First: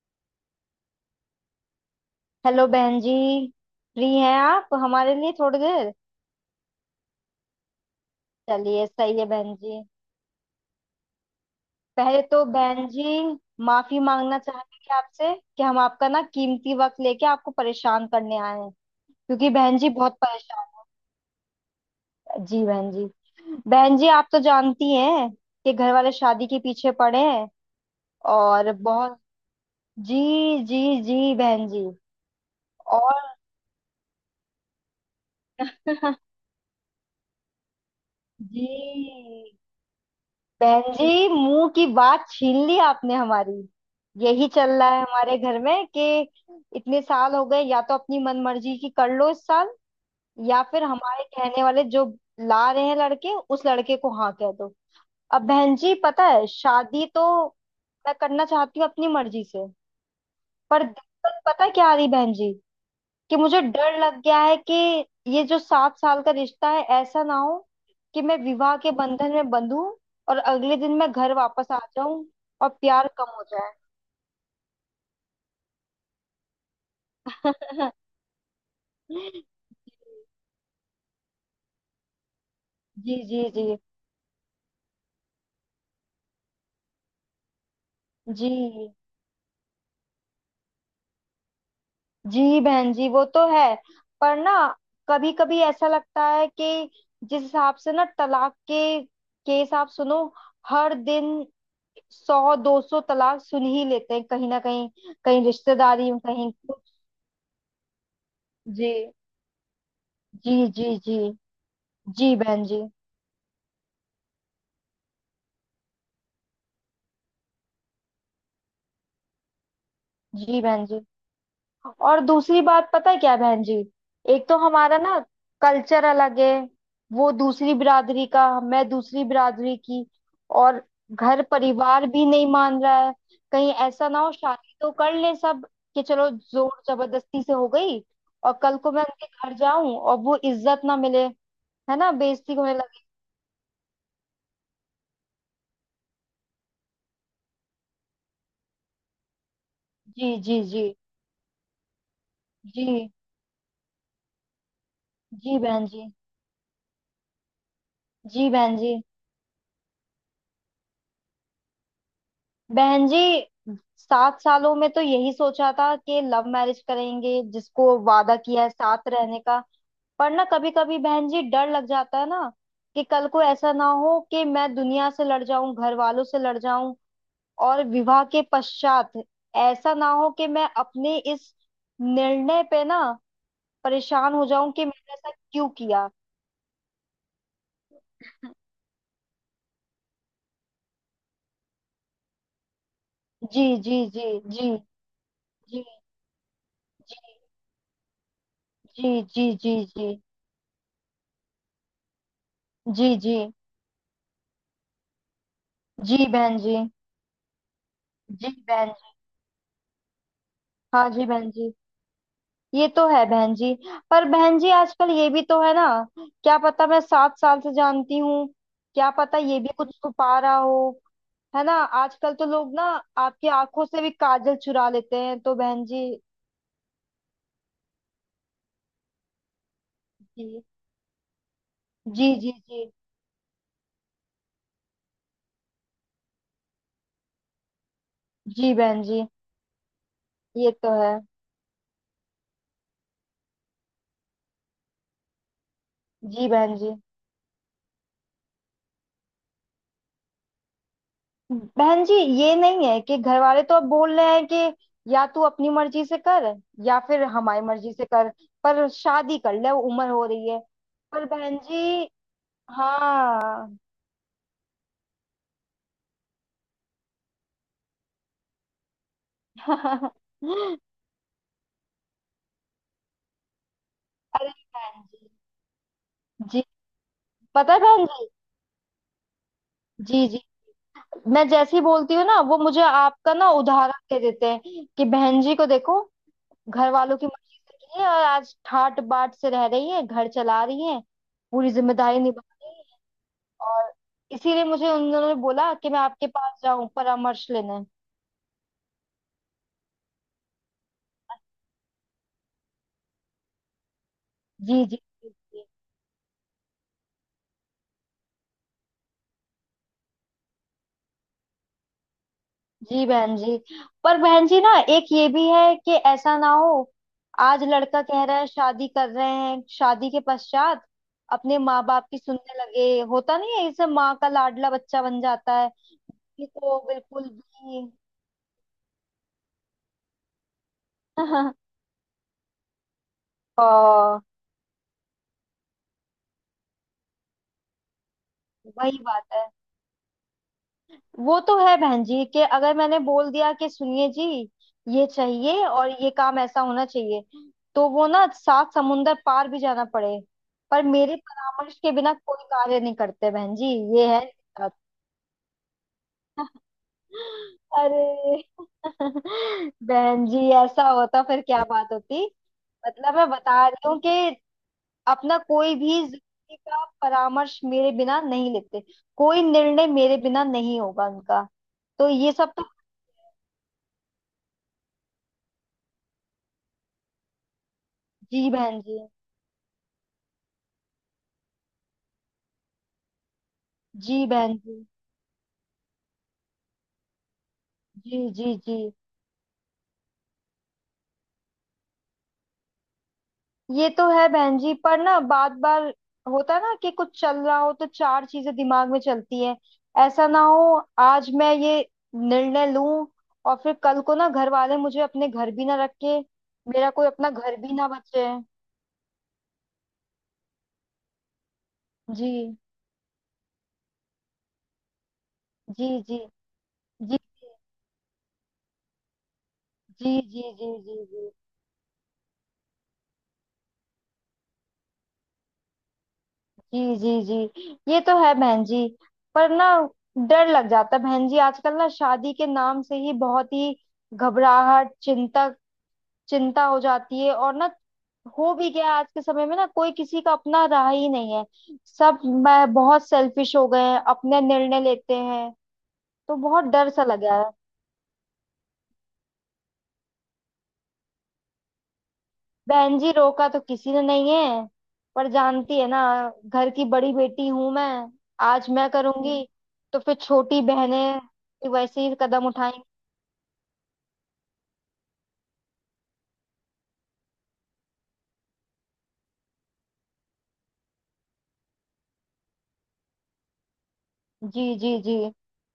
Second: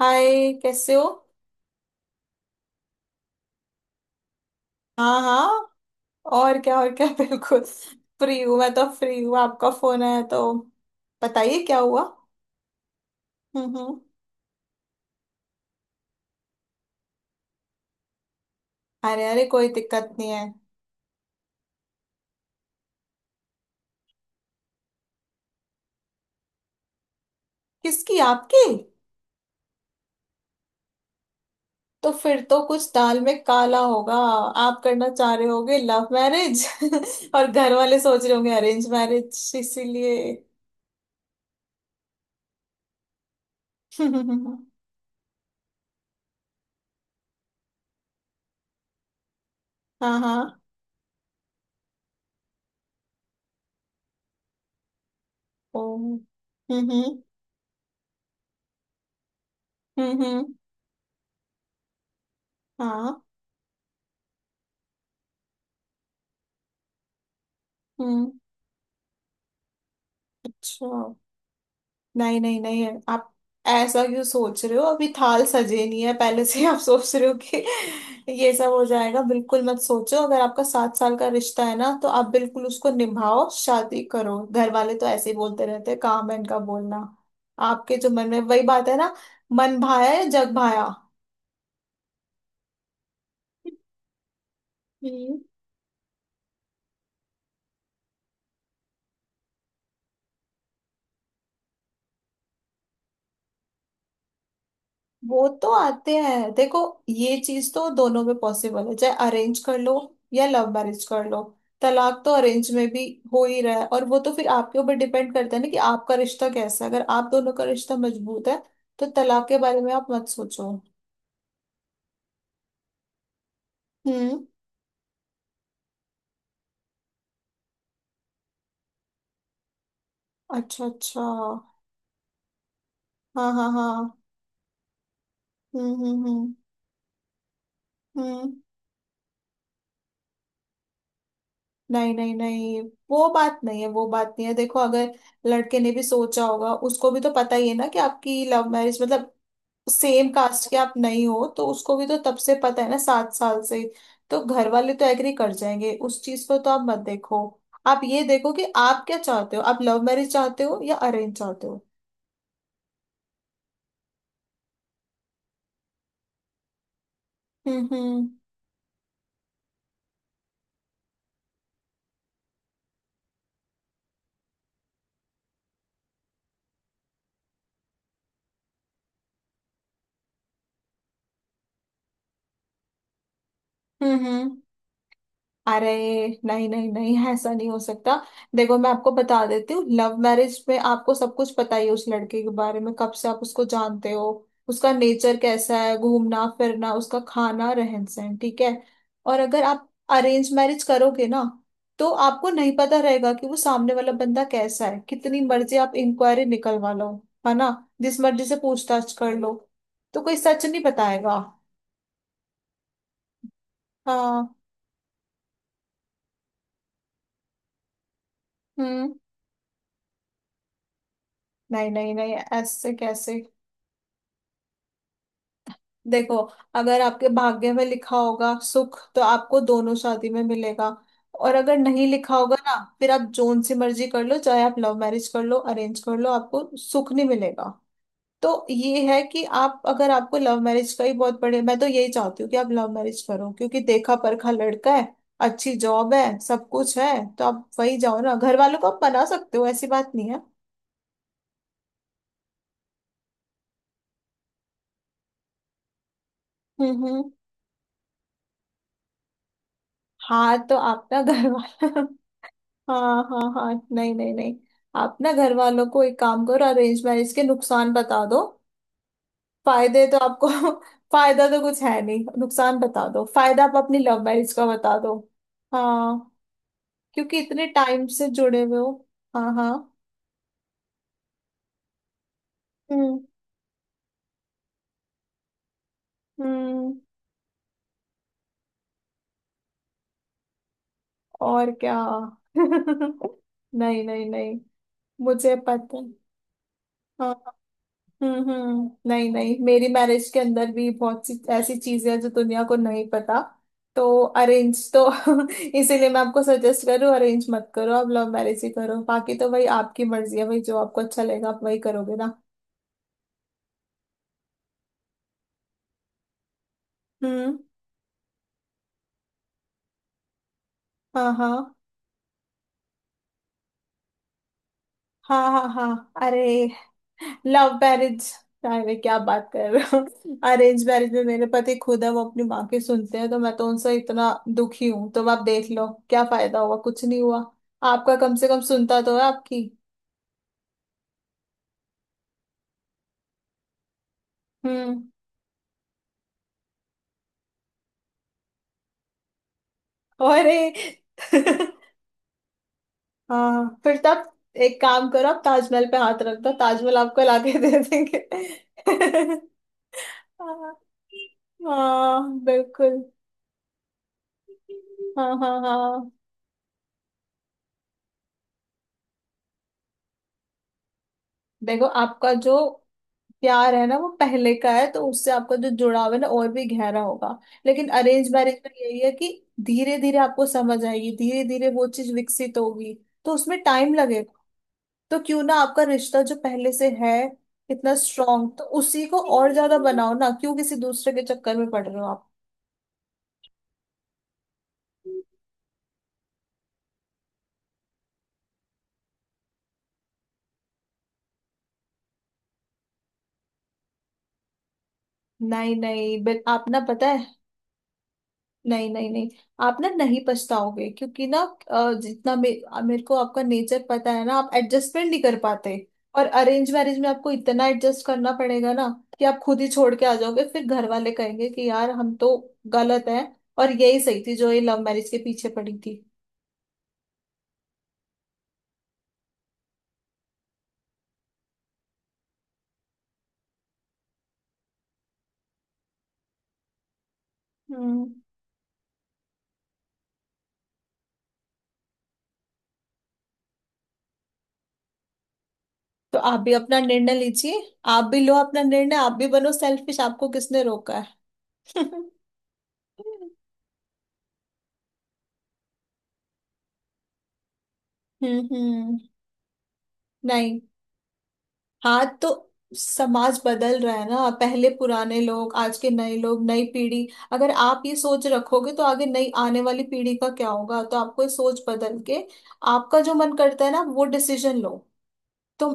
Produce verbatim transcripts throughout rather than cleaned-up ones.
हाय। कैसे हो? हेलो बहन जी। फ्री हैं आप हमारे हाँ लिए थोड़ी हाँ, देर? और क्या, और क्या, बिल्कुल फ्री हूँ। मैं तो चलिए सही फ्री है हूँ, बहन आपका जी। फोन आया तो। बताइए क्या हुआ। पहले तो बहन जी हम्म माफी हम्म। मांगना चाहेंगे आपसे कि हम आपका ना कीमती वक्त लेके आपको परेशान करने आए हैं। अरे अरे, क्योंकि कोई बहन जी दिक्कत बहुत नहीं है। परेशान। जी बहन जी। बहन जी आप तो जानती हैं कि घर वाले शादी के पीछे पड़े हैं किसकी, आपकी? और बहुत। जी। जी जी बहन जी। तो फिर तो कुछ दाल और में काला होगा। आप करना चाह रहे होगे लव मैरिज और घर वाले सोच रहे होंगे जी अरेंज मैरिज, इसीलिए। बहन जी मुंह की बात छीन ली आपने हमारी। यही चल रहा है हमारे घर में कि इतने साल हो गए, या तो अपनी मनमर्जी की कर लो इस साल, हाँ हाँ। या फिर हमारे कहने वाले जो ला रहे हैं लड़के, उस लड़के को हाँ कह दो। अब बहन ओ। जी हम्म पता है, शादी हम्म। तो मैं करना चाहती हूँ अपनी मर्जी से। हम्म हम्म। पर दिक्कत पता क्या आ रही बहन जी, हाँ। कि मुझे डर लग गया है कि ये जो सात साल का रिश्ता है, ऐसा ना हो कि हम्म। मैं विवाह के बंधन में बंधूं और अगले अच्छा। दिन मैं घर वापस आ जाऊं नहीं नहीं और नहीं, प्यार आप कम हो जाए। ऐसा क्यों सोच रहे हो? अभी थाल सजे नहीं है, पहले से आप सोच रहे हो कि ये सब हो जाएगा। बिल्कुल मत सोचो। अगर आपका सात साल का रिश्ता है ना तो आप बिल्कुल उसको जी जी निभाओ, जी शादी करो। घर वाले तो ऐसे ही बोलते रहते हैं, काम है इनका बोलना। आपके जो मन में जी वही बात है ना। मन भाया है जग भाया। जी बहन जी वो तो है। पर ना कभी हम्म। कभी ऐसा लगता है कि जिस हिसाब से ना तलाक के केस आप सुनो, हर दिन सौ दो सौ तलाक सुन ही लेते हैं कहीं ना कहीं, कहीं वो तो रिश्तेदारी आते में, कहीं हैं देखो, कुछ। ये चीज तो दोनों में पॉसिबल जी है, चाहे अरेंज कर लो या जी लव जी। मैरिज जी कर लो। तलाक तो जी बहन अरेंज जी। में भी हो ही रहा है, और वो तो फिर आपके ऊपर डिपेंड करता है ना कि आपका रिश्ता कैसा है। अगर आप दोनों का रिश्ता मजबूत है तो तलाक के बारे में आप मत जी सोचो। बहन जी। और दूसरी बात पता है क्या बहन जी, हम्म। एक तो हमारा ना कल्चर अलग है, वो दूसरी बिरादरी का, मैं दूसरी बिरादरी की। और अच्छा अच्छा, घर हाँ। परिवार भी नहीं मान रहा है। हाँ कहीं ऐसा ना हाँ। हो शादी तो कर ले सब हम्म कि हम्म चलो हम्म जोर जबरदस्ती से हो गई, हम्म। और कल को मैं उनके घर जाऊं और वो इज्जत ना मिले, है ना, नहीं नहीं बेइज्जती होने नहीं, लगे। वो बात नहीं है, वो बात नहीं है। देखो, अगर लड़के ने भी सोचा होगा, उसको भी तो पता ही है ना कि आपकी लव मैरिज मतलब सेम जी जी कास्ट के जी आप नहीं हो, तो उसको भी तो तब से पता है ना जी। सात साल से। तो घर वाले तो एग्री कर जी बहन जाएंगे, जी। उस चीज को तो आप मत देखो। आप ये जी देखो कि बहन जी। आप क्या चाहते हो, आप लव मैरिज चाहते हो या अरेंज चाहते हो। बहन जी सात सालों में तो यही सोचा था कि लव मैरिज करेंगे, हम्म जिसको हम्म वादा किया है साथ रहने का। पर ना कभी कभी बहन जी डर लग जाता है ना, कि कल को ऐसा ना हो कि मैं दुनिया से लड़ जाऊं, घर वालों से लड़ जाऊं, और विवाह के पश्चात ऐसा ना हो कि मैं अपने इस निर्णय पे ना हम्म परेशान हो हम्म। जाऊं कि मैंने ऐसा क्यों अरे किया। नहीं नहीं नहीं, ऐसा नहीं हो सकता। देखो मैं आपको बता देती हूँ, लव मैरिज में आपको सब कुछ पता ही है उस लड़के के बारे में। कब से आप उसको जी जी जानते हो, जी जी उसका नेचर कैसा जी है, घूमना फिरना, उसका खाना, रहन सहन, ठीक है। जी और जी अगर जी जी आप जी अरेंज मैरिज करोगे ना तो आपको नहीं पता जी जी रहेगा कि जी। वो सामने वाला बंदा कैसा है। कितनी मर्जी आप जी इंक्वायरी बहन जी। निकलवा लो, है ना, जिस मर्जी जी से बहन पूछताछ जी। कर लो, तो कोई सच नहीं हाँ जी बताएगा। बहन जी ये तो है बहन जी। पर हाँ। बहन जी आजकल ये भी तो है ना, क्या पता मैं सात साल से जानती हूँ, क्या हम्म। पता ये भी कुछ छुपा रहा हो, है ना। नहीं नहीं आजकल नहीं, तो लोग ना ऐसे कैसे। आपकी आंखों से भी काजल चुरा लेते हैं, तो बहन जी। देखो अगर आपके भाग्य में लिखा होगा सुख तो आपको दोनों शादी में जी मिलेगा, और अगर नहीं जी लिखा जी। होगा ना जी फिर आप जोन सी मर्जी कर लो, चाहे आप लव मैरिज कर लो अरेंज कर लो, आपको सुख नहीं मिलेगा। तो जी बहन ये है जी कि आप, अगर आपको लव ये तो मैरिज का ही है। बहुत बड़े, मैं तो यही चाहती हूँ कि आप लव मैरिज करो, क्योंकि देखा परखा लड़का है, अच्छी जॉब है, जी सब बहन जी। कुछ है। तो आप वही जाओ ना, घर वालों को आप बना सकते हो, ऐसी बात नहीं है। बहन जी ये नहीं है कि घर वाले तो अब बोल रहे हैं कि या तू अपनी मर्जी से कर या हम्म फिर हम्म। हमारी मर्जी से कर, पर शादी कर ले उम्र हो रही हाँ है। तो आप ना पर घर बहन वाला जी। हाँ हाँ हाँ। हाँ, नहीं नहीं नहीं, आप ना घर वालों को एक काम करो, अरेंज मैरिज के नुकसान बता दो। फायदे अरे तो आपको फायदा तो कुछ है नहीं, नुकसान बता दो, फायदा आप अपनी लव मैरिज का बता बहन दो। जी। हाँ, जी। क्योंकि इतने पता है बहन टाइम से जी। जुड़े हुए हो। हाँ हाँ। जी जी। मैं जैसे ही बोलती हूँ ना, वो मुझे हम्म आपका ना उदाहरण दे देते हैं कि बहन जी को देखो, घर हम्म। वालों की मर्जी से की है और आज ठाट बाट से रह रही है, घर चला रही है, और पूरी क्या। जिम्मेदारी निभा रही है। और नहीं नहीं नहीं, इसीलिए मुझे उन दोनों ने मुझे बोला कि पता मैं है। आपके पास जाऊं हाँ। परामर्श लेने। हम्म हम्म। नहीं नहीं, मेरी मैरिज के अंदर भी बहुत सी ऐसी चीजें हैं जो दुनिया को नहीं पता, तो जी अरेंज जी तो जी जी। इसीलिए मैं आपको सजेस्ट करूँ अरेंज मत करो, आप लव मैरिज ही करो। बाकी तो भाई आपकी मर्जी है, भाई जो आपको अच्छा लगेगा आप वही करोगे ना। जी बहन जी। पर बहन जी ना एक ये भी है कि ऐसा ना हो, हम्म। आज लड़का कह रहा है शादी कर रहे हैं, शादी के पश्चात हाँ अपने हाँ माँ बाप की सुनने लगे, होता नहीं है, इसे माँ का लाडला बच्चा बन हाँ। जाता हाँ है, हाँ ये अरे तो बिल्कुल लव भी। मैरिज, अरे क्या बात कर रहे हो। अरेंज मैरिज में मेरे पति खुद है, वो अपनी माँ की सुनते हैं, तो मैं ओ तो उनसे इतना दुखी हूं। तो आप देख लो क्या फायदा हुआ, कुछ नहीं हुआ। आपका कम से कम वही सुनता तो है बात है। आपकी। वो तो है बहन जी, कि अगर मैंने बोल दिया कि सुनिए जी हम्म। ये चाहिए और ये काम ऐसा होना चाहिए, तो वो ना सात समुंदर पार भी जाना पड़े, अरे पर मेरे परामर्श के बिना कोई कार्य नहीं करते बहन जी। हाँ फिर ये है तब इनके साथ। एक काम करो, आप ताजमहल पे हाथ रख दो, ताजमहल आपको लाके दे देंगे। अरे बहन जी हाँ। ऐसा होता फिर क्या बात होती। हाँ, बिल्कुल। मतलब मैं बता रही हूँ कि हाँ अपना हाँ कोई भी हाँ। जिंदगी का परामर्श मेरे बिना नहीं लेते, कोई निर्णय मेरे बिना नहीं होगा उनका। देखो तो ये आपका सब जो तो। प्यार है ना वो पहले का है, तो उससे आपका जो जुड़ाव है ना और भी गहरा होगा। लेकिन अरेंज जी मैरिज में बहन जी। यही है कि धीरे धीरे आपको समझ आएगी, धीरे धीरे वो चीज विकसित होगी, तो उसमें टाइम जी लगेगा। बहन जी। तो क्यों ना आपका रिश्ता जो पहले से है इतना जी स्ट्रांग, जी तो जी। उसी को और ज्यादा बनाओ ना, क्यों किसी दूसरे के चक्कर में पड़ रहे हो आप। ये तो है बहन जी, पर ना बार बार होता है ना कि कुछ चल रहा हो तो चार चीजें दिमाग में चलती हैं। ऐसा ना हो आज मैं ये निर्णय लूं और फिर कल को ना घर वाले मुझे अपने घर भी नहीं ना रखे, नहीं, बिल आप ना मेरा पता कोई है, अपना घर भी ना बचे। नहीं नहीं नहीं, आप ना नहीं पछताओगे, क्योंकि ना अ, जी जितना मे, मेरे को आपका नेचर पता है ना, आप एडजस्टमेंट नहीं कर पाते। जी जी और अरेंज मैरिज में जी आपको इतना एडजस्ट करना पड़ेगा ना कि आप खुद ही छोड़ के जी आ जी जाओगे, फिर जी जी घर जी वाले जी कहेंगे कि यार हम तो गलत हैं, और यही सही थी जो ये लव मैरिज के पीछे पड़ी थी। जी जी जी। ये तो है बहन जी। पर ना डर लग जाता है बहन जी, आजकल ना शादी के नाम से ही बहुत ही घबराहट, चिंता चिंता हो जाती है। और ना हम्म। हो भी गया, आज के समय में ना कोई किसी का अपना रहा ही नहीं है, सब मैं बहुत सेल्फिश हो गए हैं, अपने निर्णय लेते हैं। तो तो आप भी बहुत अपना डर सा निर्णय लगा है। लीजिए, आप भी लो अपना निर्णय, आप भी बनो सेल्फिश, आपको किसने रोका है। हम्म बहन जी रोका तो किसी ने नहीं है, पर जानती है ना, घर की बड़ी बेटी हूं मैं। आज मैं हम्म। करूंगी हम्म। तो फिर नहीं। छोटी बहनें भी वैसे हाँ ही तो कदम उठाएंगी। समाज बदल रहा है ना, पहले पुराने लोग, आज के नए लोग, नई पीढ़ी। अगर आप ये सोच रखोगे तो आगे नई आने वाली पीढ़ी का क्या होगा। तो आपको ये सोच बदल के आपका जो मन करता है ना वो डिसीजन जी लो। जी जी तो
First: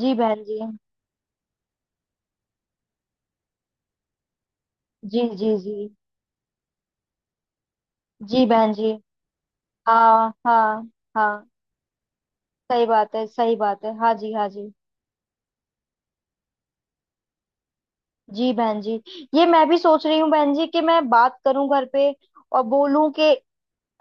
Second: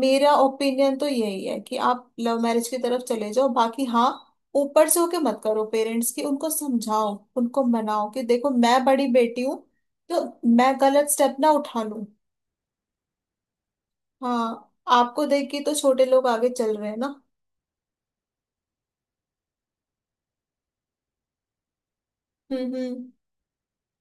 जी बहन जी। ओपिनियन तो यही है कि आप लव मैरिज की तरफ चले जाओ, बाकी हाँ ऊपर से होके जी मत जी करो, जी पेरेंट्स की उनको समझाओ, उनको मनाओ कि जी देखो बहन मैं जी। बड़ी बेटी हूँ, तो हाँ मैं हाँ गलत स्टेप हाँ ना उठा लूं। सही बात है, सही बात है, हाँ जी हाँ जी। हाँ आपको देख के तो छोटे लोग आगे चल रहे हैं ना। जी बहन जी। ये मैं भी सोच रही हूँ बहन जी कि मैं बात करूं घर पे और हम्म हम्म। बोलूं कि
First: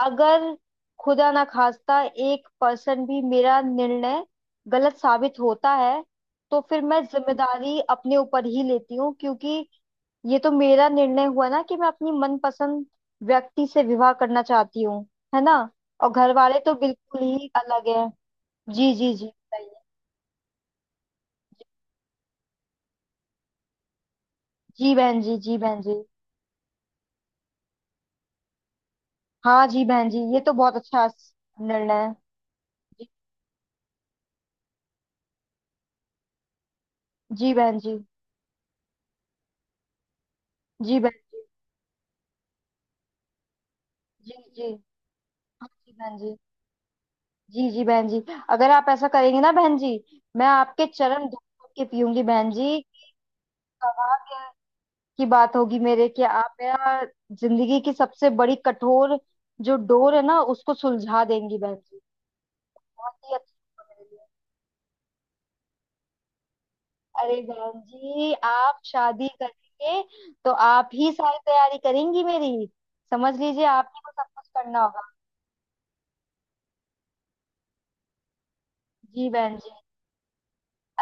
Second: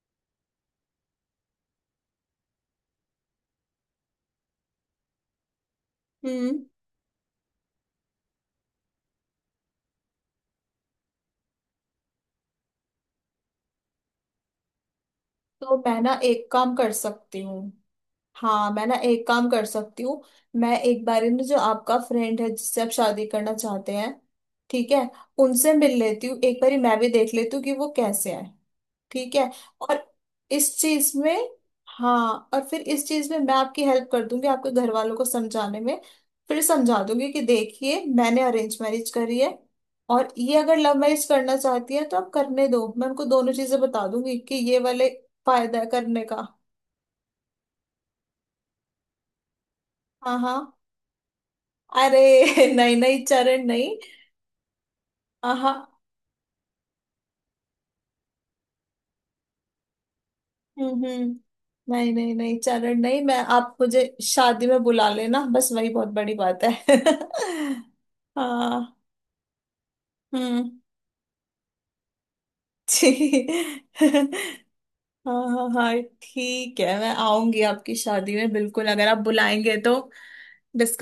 अगर खुदा ना खास्ता एक पर्सन भी मेरा निर्णय गलत साबित होता है, हम्म। तो फिर मैं जिम्मेदारी अपने ऊपर ही लेती हूँ, क्योंकि ये तो मेरा निर्णय हुआ ना कि मैं अपनी मनपसंद व्यक्ति से विवाह करना चाहती हूँ, है ना। तो मैं और ना घर एक वाले तो काम कर बिल्कुल सकती ही हूँ, अलग है। हाँ मैं जी ना जी जी एक काम कर बताइए। सकती हूँ। मैं एक बार ना जो आपका फ्रेंड है जिससे आप शादी करना चाहते हैं, ठीक जी है, बहन जी। जी उनसे बहन मिल जी। लेती हूँ, एक बारी मैं भी देख लेती हूँ कि वो कैसे है, ठीक है। हाँ जी और बहन जी ये तो बहुत इस अच्छा चीज में, निर्णय है। हाँ और फिर इस जी चीज में मैं आपकी हेल्प कर दूंगी आपके घर वालों को समझाने में। फिर समझा दूंगी कि जी बहन जी। देखिए मैंने अरेंज मैरिज करी है, और ये अगर लव जी मैरिज बहन करना चाहती है तो आप करने दो। मैं उनको दोनों चीजें बता जी। दूंगी जी कि जी। ये वाले हाँ फायदा है जी बहन करने जी। का। जी जी बहन जी। अगर आप ऐसा करेंगे ना बहन जी, हाँ मैं हाँ। आपके चरण धो धो के अरे पीऊंगी बहन जी। नहीं नहीं चरण नहीं, कहाँ क्या की हाँ बात हाँ होगी मेरे कि आप मेरा जिंदगी की सबसे बड़ी कठोर जो डोर है ना उसको हम्म सुलझा हम्म, देंगी बहन जी। नहीं नहीं नहीं चरण बहुत नहीं, ही मैं आप अच्छा होगा मुझे मेरे लिए। शादी में बुला लेना बस, वही बहुत बड़ी बात है। अरे बहन जी आप हाँ। शादी करेंगे तो हम्म। आप ही सारी तैयारी करेंगी मेरी, समझ ठीक। लीजिए आप ही को सब कुछ करना होगा। हाँ हाँ हाँ, ठीक है मैं आऊंगी आपकी शादी में बिल्कुल, अगर आप जी बहन जी। बुलाएंगे तो।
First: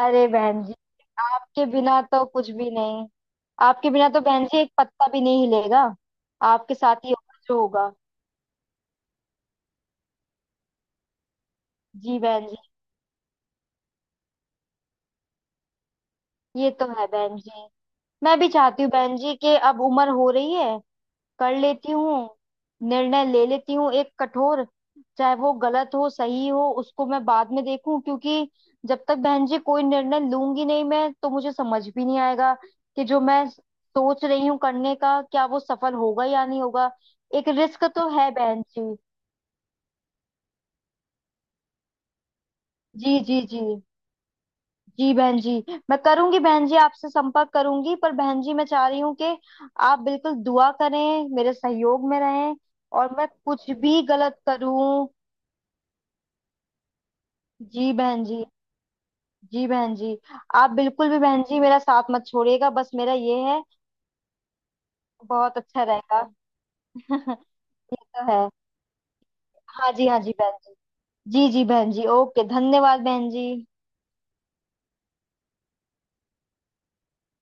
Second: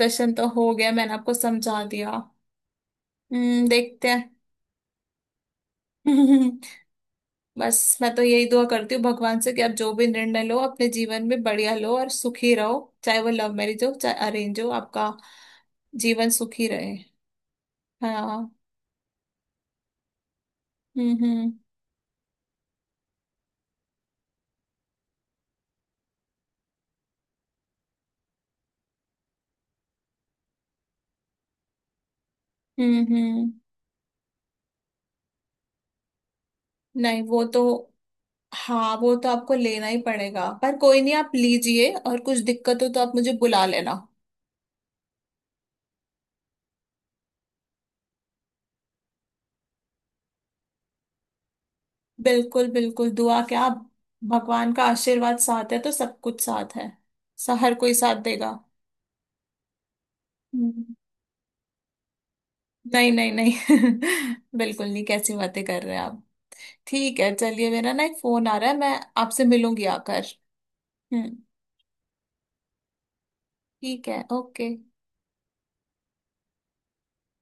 अरे तो बहन हो जी गया, मैंने आपको आपके समझा बिना दिया। तो कुछ भी नहीं। हम्म आपके बिना देखते तो बहन जी एक पत्ता भी नहीं हिलेगा। हैं। आपके साथ ही होगा जो होगा। बस मैं तो यही दुआ करती हूँ भगवान से कि आप जो भी निर्णय लो अपने जीवन में बढ़िया लो और जी बहन सुखी जी। रहो, चाहे वो लव मैरिज हो चाहे अरेंज हो, आपका जीवन सुखी ये तो रहे। है बहन जी। मैं भी हाँ। चाहती हूँ बहन जी कि अब उम्र हो रही है, हम्म हम्म। कर लेती हूँ, निर्णय ले लेती हूँ एक कठोर, चाहे वो गलत हो सही हो उसको मैं बाद में देखूं, क्योंकि जब तक बहन जी कोई निर्णय लूंगी नहीं मैं तो मुझे समझ भी नहीं आएगा हम्म कि जो मैं हम्म। सोच रही हूँ करने का क्या वो सफल होगा या नहीं होगा। नहीं वो एक तो, रिस्क तो है बहन जी। हाँ वो तो आपको लेना ही पड़ेगा, पर कोई नहीं आप लीजिए, और कुछ दिक्कत हो तो आप जी मुझे जी जी। बुला लेना। जी बहन जी। मैं करूंगी बहन जी आपसे संपर्क करूंगी, पर बहन जी मैं चाह रही हूँ कि आप बिल्कुल दुआ करें, मेरे सहयोग में रहें, बिल्कुल बिल्कुल, और मैं दुआ क्या, कुछ आप भी गलत भगवान का करूं। आशीर्वाद साथ है तो सब कुछ साथ है। सा हर जी कोई साथ बहन जी। देगा। जी बहन जी। आप हम्म। बिल्कुल भी बहन जी मेरा साथ मत छोड़िएगा, बस नहीं मेरा नहीं ये नहीं, है। बिल्कुल नहीं, कैसी बहुत बातें कर अच्छा रहे हैं रहेगा। आप। ठीक है चलिए, मेरा ये ना एक तो फोन है। आ रहा है, मैं आपसे मिलूंगी हाँ जी हाँ आकर। जी बहन जी। हम्म। जी जी बहन जी, ओके धन्यवाद बहन जी। ठीक है, ओके।